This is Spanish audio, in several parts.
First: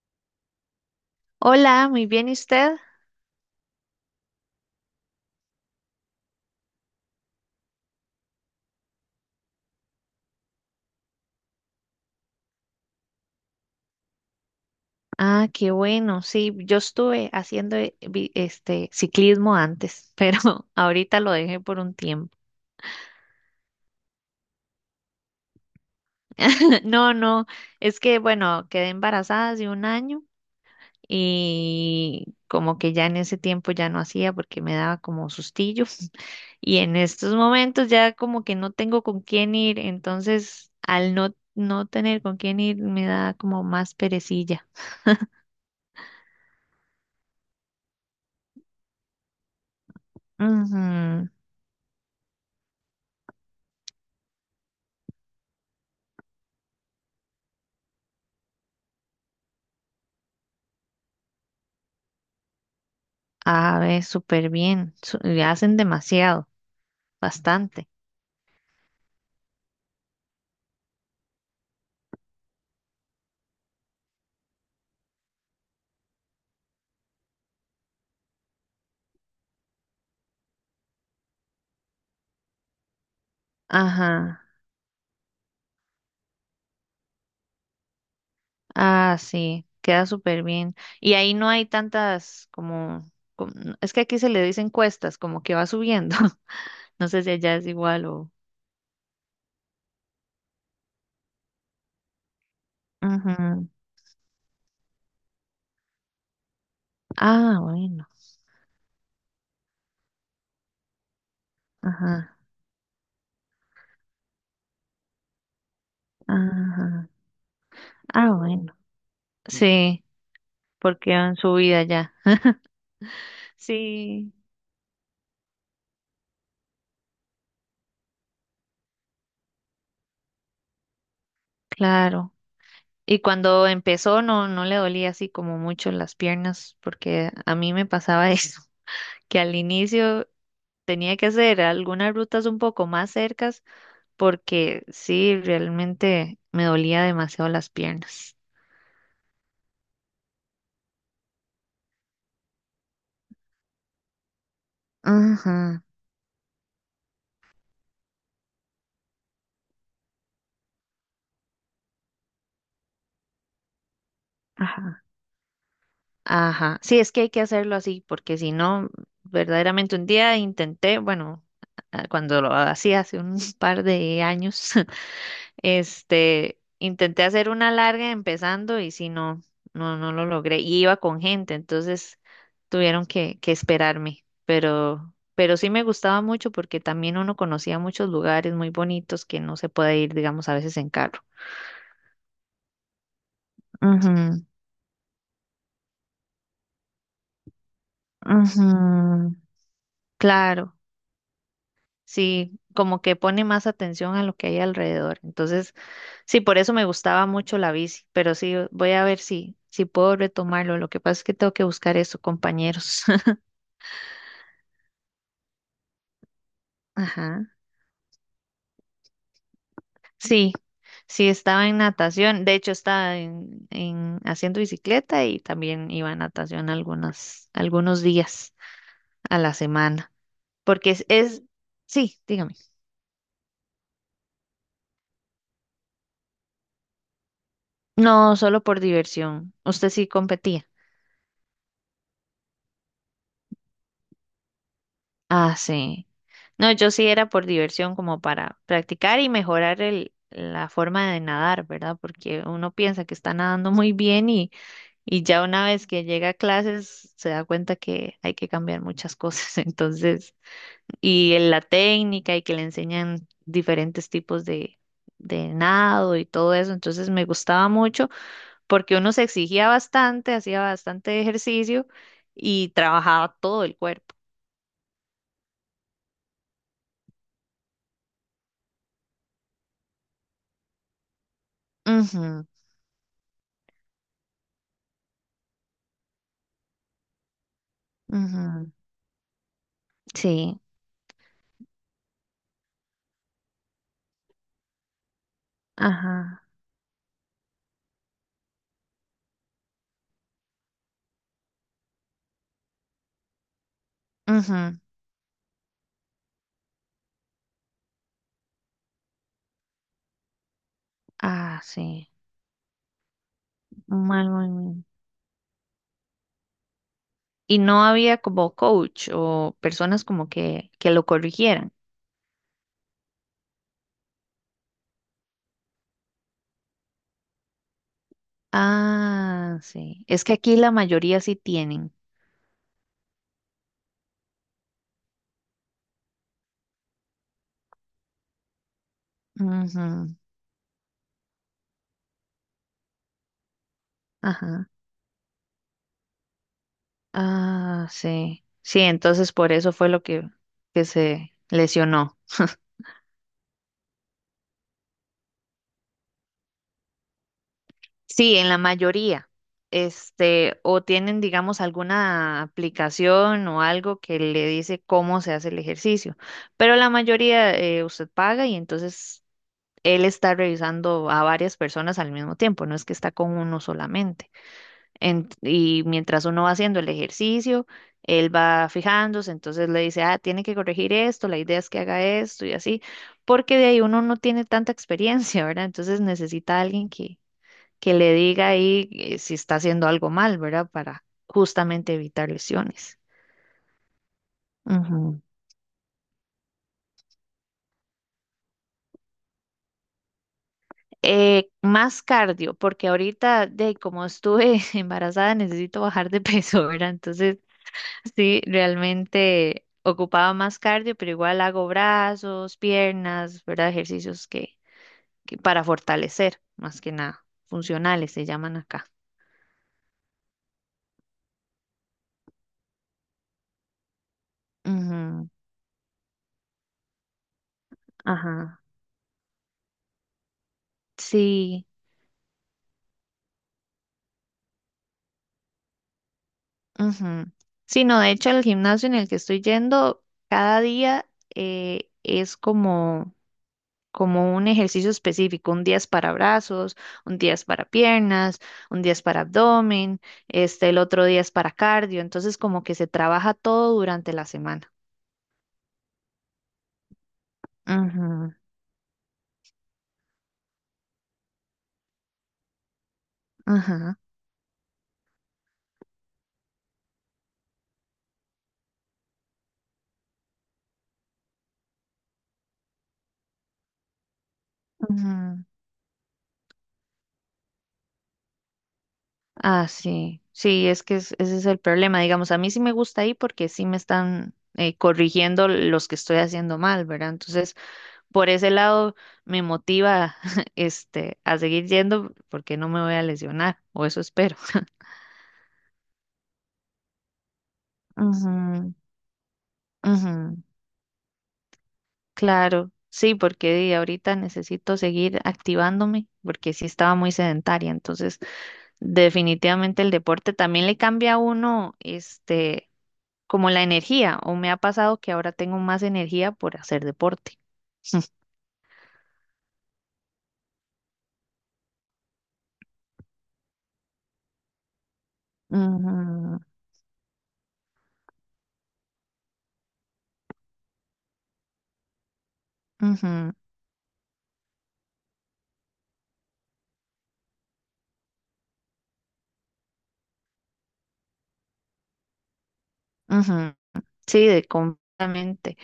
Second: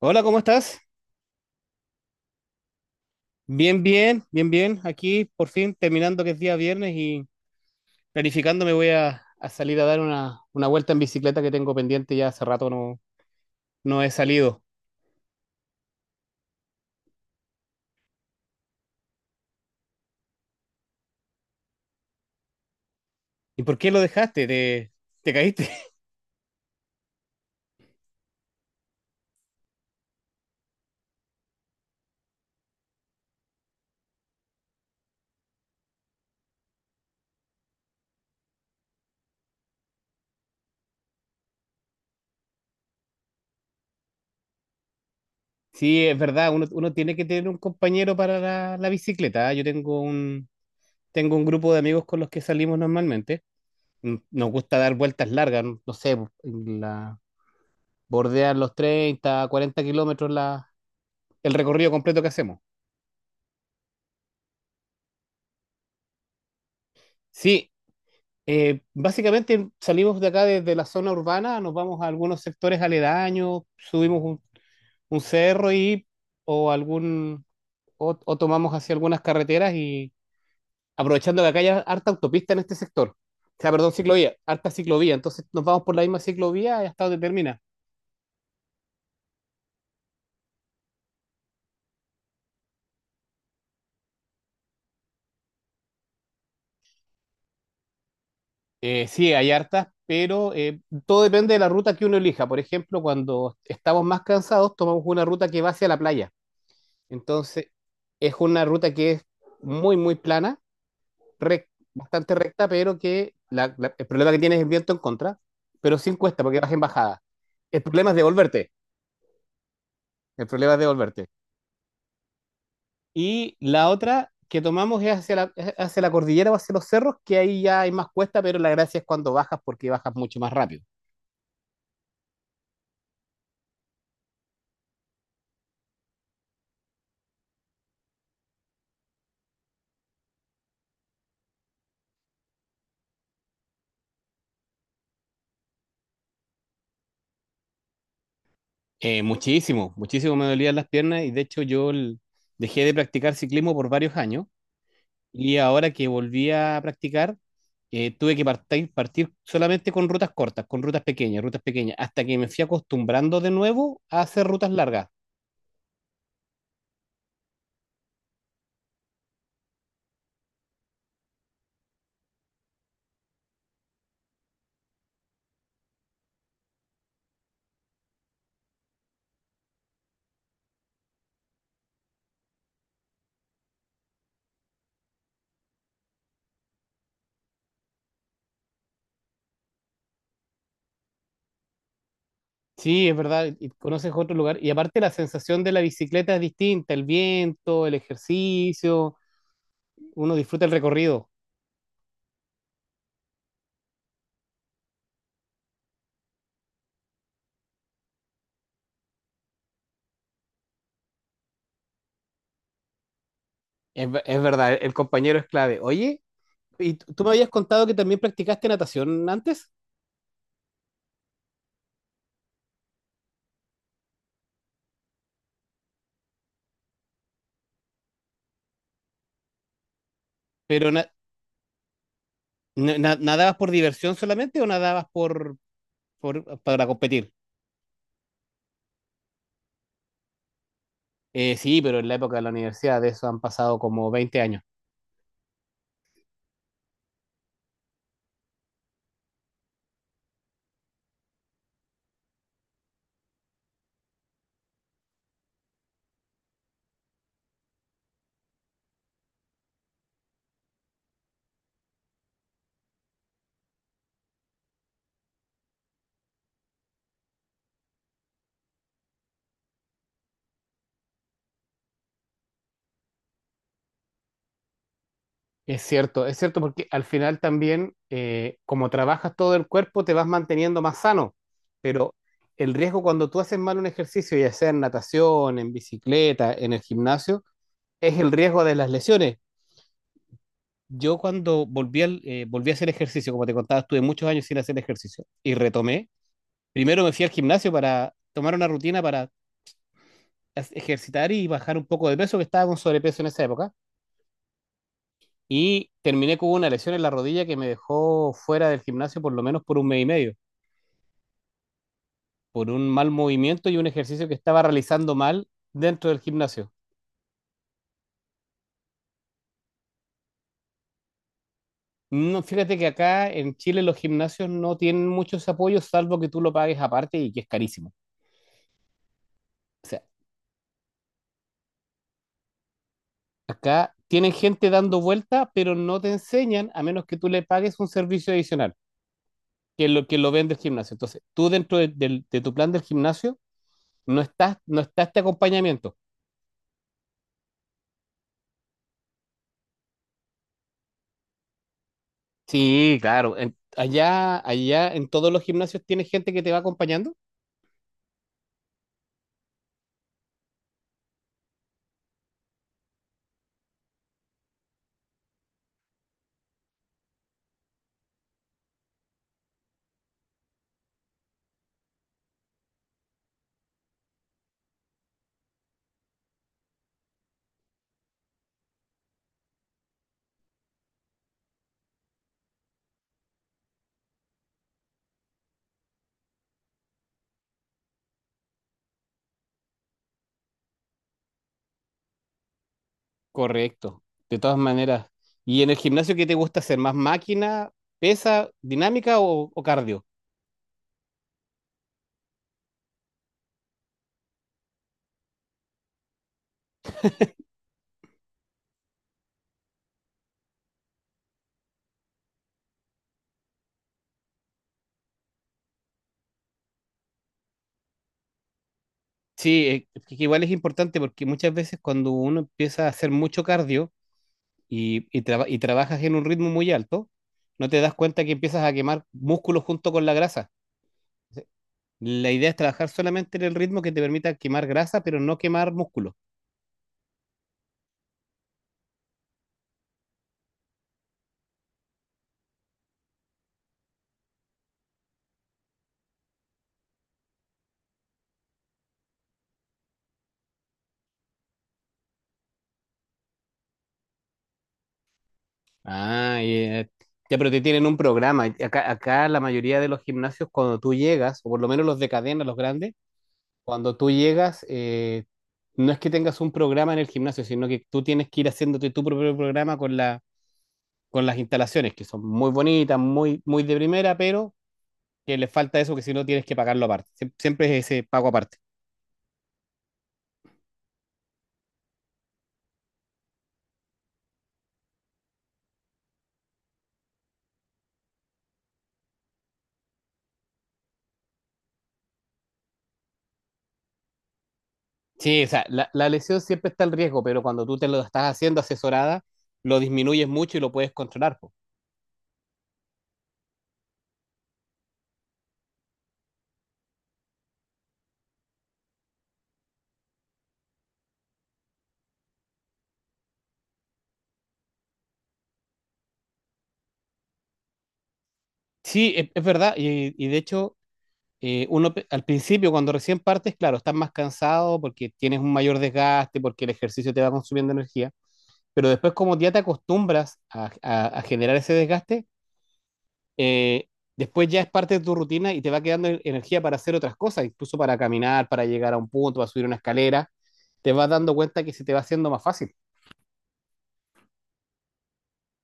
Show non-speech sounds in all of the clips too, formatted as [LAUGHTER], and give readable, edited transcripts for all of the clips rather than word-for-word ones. Hola, ¿cómo estás? Hola, muy bien, ¿y usted? Bien, bien, bien, bien. Aquí por fin terminando que es día viernes y planificando me voy a salir a dar una vuelta en bicicleta que tengo pendiente ya hace rato no he salido. Ah, qué bueno. Sí, yo estuve haciendo este ciclismo antes, pero [LAUGHS] ahorita lo dejé por un tiempo. ¿Y por qué lo dejaste? ¿Te, te caíste? [LAUGHS] [LAUGHS] No, no, es que bueno, quedé embarazada hace un año y como que ya en ese tiempo ya no hacía porque me daba como sustillo [LAUGHS] y en estos momentos ya como que no tengo con quién ir, entonces al no tener con quién ir me da como más perecilla. Sí, es verdad, uno tiene que tener un compañero para la bicicleta, ¿ah? Yo tengo Ujú. tengo un grupo de amigos con los que salimos normalmente. Nos gusta dar vueltas largas, no sé, la, bordear los 30, 40 kilómetros la, el recorrido completo que hacemos. A ver, súper bien. Le hacen demasiado, Sí. bastante. Básicamente salimos de acá desde la zona urbana, nos vamos a algunos sectores aledaños, subimos un cerro y o algún o tomamos hacia algunas carreteras y aprovechando que acá hay harta autopista en este sector. O sea, perdón, Ajá. ciclovía, harta ciclovía. Entonces nos vamos por la misma ciclovía hasta donde termina. Ah, sí, queda súper bien. Y ahí no hay tantas como- es que aquí se le dicen cuestas, como que va subiendo. [LAUGHS] No sé si allá es igual o. Sí, hay hartas, pero todo depende de la ruta que uno elija. Por ejemplo, cuando Ajá. estamos más cansados, tomamos una ruta que va hacia la playa. Ah, Entonces, bueno. es una ruta que es muy plana bastante Ajá. recta, pero que el problema que tienes es el viento en contra, pero sin cuesta porque vas en Ajá. bajada. El problema es Ah, devolverte, bueno. Sí, el problema es porque devolverte. en su ya. Y la otra Sí, que tomamos es hacia es hacia la cordillera o hacia los cerros, que ahí ya hay más cuesta, pero la gracia es cuando bajas porque bajas mucho más rápido. claro. Y cuando empezó no le dolía así como mucho las piernas, porque a mí me pasaba [LAUGHS] eso. Que al inicio tenía que hacer algunas rutas un poco más cercas porque sí, realmente me dolía demasiado las piernas. Muchísimo me dolían las piernas y de hecho dejé de practicar ciclismo por varios años. Y Ajá, ahora que volví a practicar, tuve que partir solamente con rutas cortas, con rutas pequeñas, hasta que me fui acostumbrando de nuevo a hacer rutas ajá, largas. ajá. Sí, es que hay que hacerlo así porque si no, verdaderamente un día intenté, bueno, cuando lo hacía hace un [LAUGHS] par de años, [LAUGHS] este, intenté hacer una larga empezando y si no, no lo logré. Y iba con gente, entonces tuvieron que esperarme. Pero sí me gustaba mucho porque también uno conocía muchos lugares muy bonitos que no se puede ir, digamos, a veces en carro. Sí, es verdad, y conoces otro Ujú, lugar. Y aparte la sensación de la bicicleta es distinta, el viento, el ejercicio, ujú, uno disfruta el claro. recorrido. Sí, como que pone más atención a lo que hay alrededor. Entonces, sí, por eso me gustaba mucho la bici, pero sí, voy a ver si puedo retomarlo. Lo que pasa es que tengo que buscar eso, compañeros. Es, es verdad, el compañero es clave. Oye, y [LAUGHS] tú me habías Ajá. contado que también practicaste natación antes, Sí, sí, estaba en natación. De hecho, estaba en haciendo bicicleta y también iba a natación algunos días a la semana. pero Porque sí, dígame. ¿Nadabas por diversión solamente o nadabas para competir? No, solo por diversión. Usted sí competía. Sí, pero en la época de la universidad, de eso han pasado como 20 años. Ah, sí. No, yo sí era por diversión, como para practicar y mejorar la forma de nadar, ¿verdad? Porque uno piensa que está nadando muy bien y ya una vez que llega a clases se da cuenta que hay que cambiar muchas cosas. [LAUGHS] Entonces, y en la técnica y que le enseñan diferentes tipos de nado y todo eso. Entonces me gustaba mucho porque uno se exigía bastante, hacía bastante ejercicio y trabajaba todo el cuerpo. Es cierto, es cierto, porque al final también, como trabajas todo el cuerpo, te vas manteniendo más sano, pero Ujú, el riesgo cuando tú haces mal un ejercicio, ya sea en natación, en bicicleta, en el gimnasio, es el riesgo ujú. de las lesiones. Sí, Yo cuando volví a hacer ejercicio, como te contaba, estuve muchos años sin hacer ejercicio y retomé. ajá, Primero me fui al gimnasio para tomar una rutina para ejercitar y bajar un poco de peso, que estaba con sobrepeso en esa época. ujú. Y terminé con una lesión en la rodilla que me dejó fuera del gimnasio por lo menos por un mes y medio, Ah, sí. por un mal movimiento y un Un ejercicio mal que estaba movimiento. realizando mal dentro del gimnasio. Y no había como coach o personas como que lo corrigieran. No, fíjate que acá en Chile los gimnasios no tienen muchos apoyos, salvo que tú lo pagues aparte y que es carísimo. Ah, O sea, sí. Es que aquí la mayoría sí tienen. acá tienen gente dando vuelta, pero no te enseñan a menos que tú le pagues un servicio adicional, que es lo Ujú, que lo vende el gimnasio. Entonces, tú dentro de tu plan del gimnasio ajá. no está este acompañamiento. Ah, sí. Sí, entonces por eso fue lo que se lesionó. Sí, claro. Allá, en todos los gimnasios tienes gente que te va acompañando. Sí, en la mayoría. Este, o tienen, digamos, alguna aplicación o algo que le dice cómo se hace el ejercicio. Pero la mayoría usted paga y entonces él está revisando a varias personas al mismo tiempo, no es que está con uno solamente. Y mientras uno va haciendo el ejercicio, él va fijándose, entonces le dice, ah, tiene que corregir esto, la idea es que haga esto y así, porque de ahí uno no tiene tanta experiencia, [LAUGHS] ¿verdad? Entonces necesita a alguien que le diga ahí si está haciendo algo mal, ¿verdad? Para justamente evitar lesiones. Correcto, de todas maneras. Ujú. ¿Y en el gimnasio qué te gusta hacer? ¿Más máquina, pesa, dinámica o cardio? Más cardio, porque ahorita, de como estuve [LAUGHS] embarazada, necesito bajar de peso, ¿verdad? Entonces, sí, realmente ocupaba más cardio, pero igual hago brazos, piernas, ¿verdad? Ejercicios que para fortalecer, más que nada, funcionales se llaman acá. Sí, es que igual es importante porque muchas veces cuando uno empieza a hacer mucho cardio y, y Ujú. traba- y trabajas en un ritmo muy alto, no te das cuenta que Ajá. empiezas a quemar músculos junto con la grasa. Sí. La idea es trabajar solamente en el ritmo que te permita quemar grasa, pero no quemar músculo. Ujú. Sí, no, de hecho el gimnasio en el que estoy yendo cada día es como un ejercicio específico. Un día es para brazos, un día es para piernas, un día es para abdomen, este, el otro día es para cardio. Entonces como que se trabaja todo durante la semana. Ah, y, eh, ya, pero te tienen un Ujú, programa. Acá la mayoría de los gimnasios, cuando tú llegas, o por lo menos los de cadena, los grandes, cuando ajá, tú llegas, no es que tengas un programa en el gimnasio, sino que tú tienes que ir haciéndote tu propio programa con la, con las instalaciones, que son muy bonitas, muy de primera, pero que ujú. le falta eso, que si no tienes que pagarlo aparte. Siempre es ese pago aparte. Ah, sí, sí, es que ese es el problema. Digamos, a mí sí me gusta ahí porque sí me están corrigiendo los que estoy haciendo mal, ¿verdad? Entonces... por ese lado me motiva [LAUGHS] este a seguir yendo porque no me voy a lesionar, o eso espero. Sí, o sea, la lesión siempre está el riesgo, pero cuando tú te lo estás haciendo Ujú, asesorada, lo disminuyes ujú, mucho y lo puedes controlar. claro, sí, porque di, ahorita necesito seguir activándome porque sí estaba muy sedentaria, entonces definitivamente el deporte también le cambia a uno este como la energía, o me ha pasado que ahora tengo más energía por hacer deporte. [LAUGHS] Sí, es verdad. Y de hecho, al principio, cuando recién partes, claro, estás más cansado porque tienes un mayor Ujú, desgaste, porque el ejercicio te va consumiendo energía. Pero después, como ya te acostumbras a generar ese desgaste, ujú, eh, después ya es parte de tu rutina y te va quedando energía para hacer otras cosas, incluso para caminar, para llegar a un punto, para subir una escalera. Te vas dando cuenta que se te va haciendo más fácil. ujú. Sí, de completamente.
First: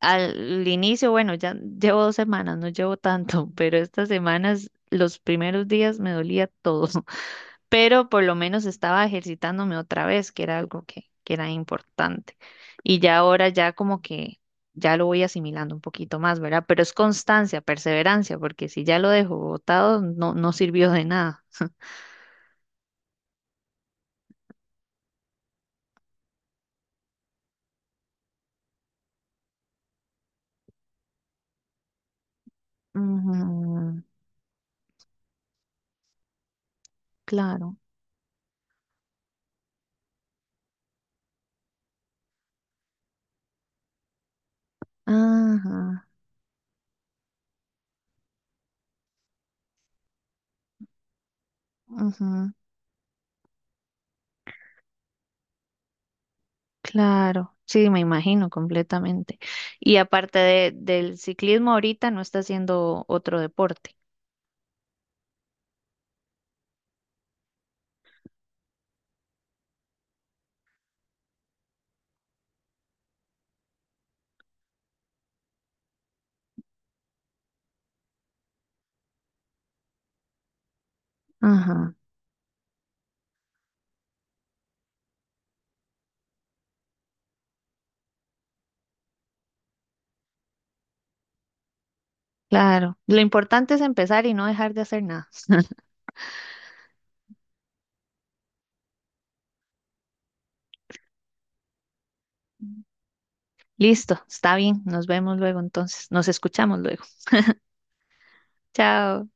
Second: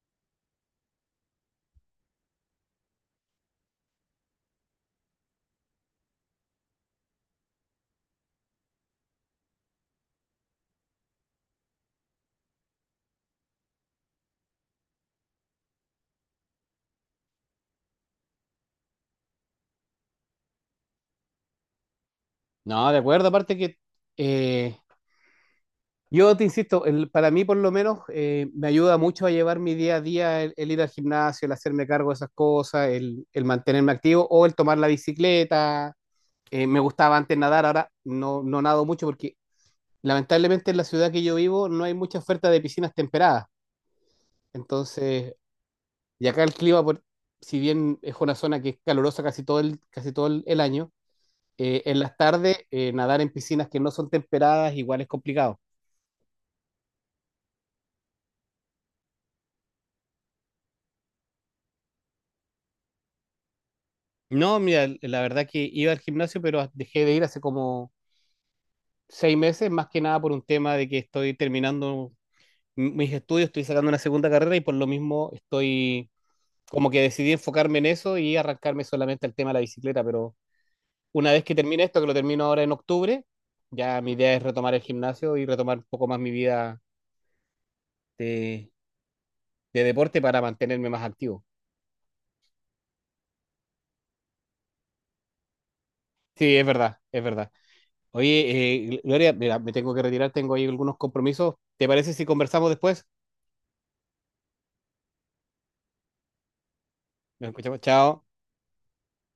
Al inicio, bueno, ya llevo dos semanas, no llevo tanto, [LAUGHS] pero estas semanas, los primeros días me dolía todo, [LAUGHS] pero por lo menos estaba ejercitándome otra vez, que era algo que era importante. Y ya ahora ya como que ya lo voy asimilando un poquito más, ¿verdad? Pero es constancia, perseverancia, porque si ya lo dejo botado, no, no sirvió de nada. No, de acuerdo, aparte que eh, yo te insisto, para mí por lo menos, me ayuda mucho a llevar mi día a día el ir al gimnasio, el hacerme cargo de esas cosas, [LAUGHS] el mantenerme Ujú, activo o el tomar la bicicleta. Me gustaba antes nadar, claro. ahora no nado mucho porque lamentablemente en la ciudad que yo vivo no hay mucha oferta de piscinas temperadas. Entonces, Ajá, y acá el clima, si bien es una zona que es calurosa casi todo casi todo el año, en las ujú. tardes, nadar en piscinas que no son temperadas igual es complicado. Claro, sí, me imagino completamente. Y aparte del ciclismo, ahorita no está haciendo otro deporte. No, mira, la verdad que iba al gimnasio, pero dejé de ir hace como 6 meses, más que nada por un tema de que estoy terminando mis estudios, estoy sacando una segunda carrera y por lo mismo estoy como que decidí enfocarme en eso y arrancarme solamente al tema de la bicicleta, pero una vez que termine Ajá, esto, que lo termino ahora en octubre, ya mi idea es retomar el gimnasio y retomar un poco más mi vida de, de deporte para mantenerme más activo. claro. Lo importante es empezar y no dejar de hacer nada. Sí, es verdad, es verdad. Oye, Gloria, mira, me tengo que retirar, tengo ahí algunos compromisos. ¿Te parece si conversamos después? Listo, está bien. Nos vemos luego entonces. Nos escuchamos luego. Nos escuchamos. Chao. Chao.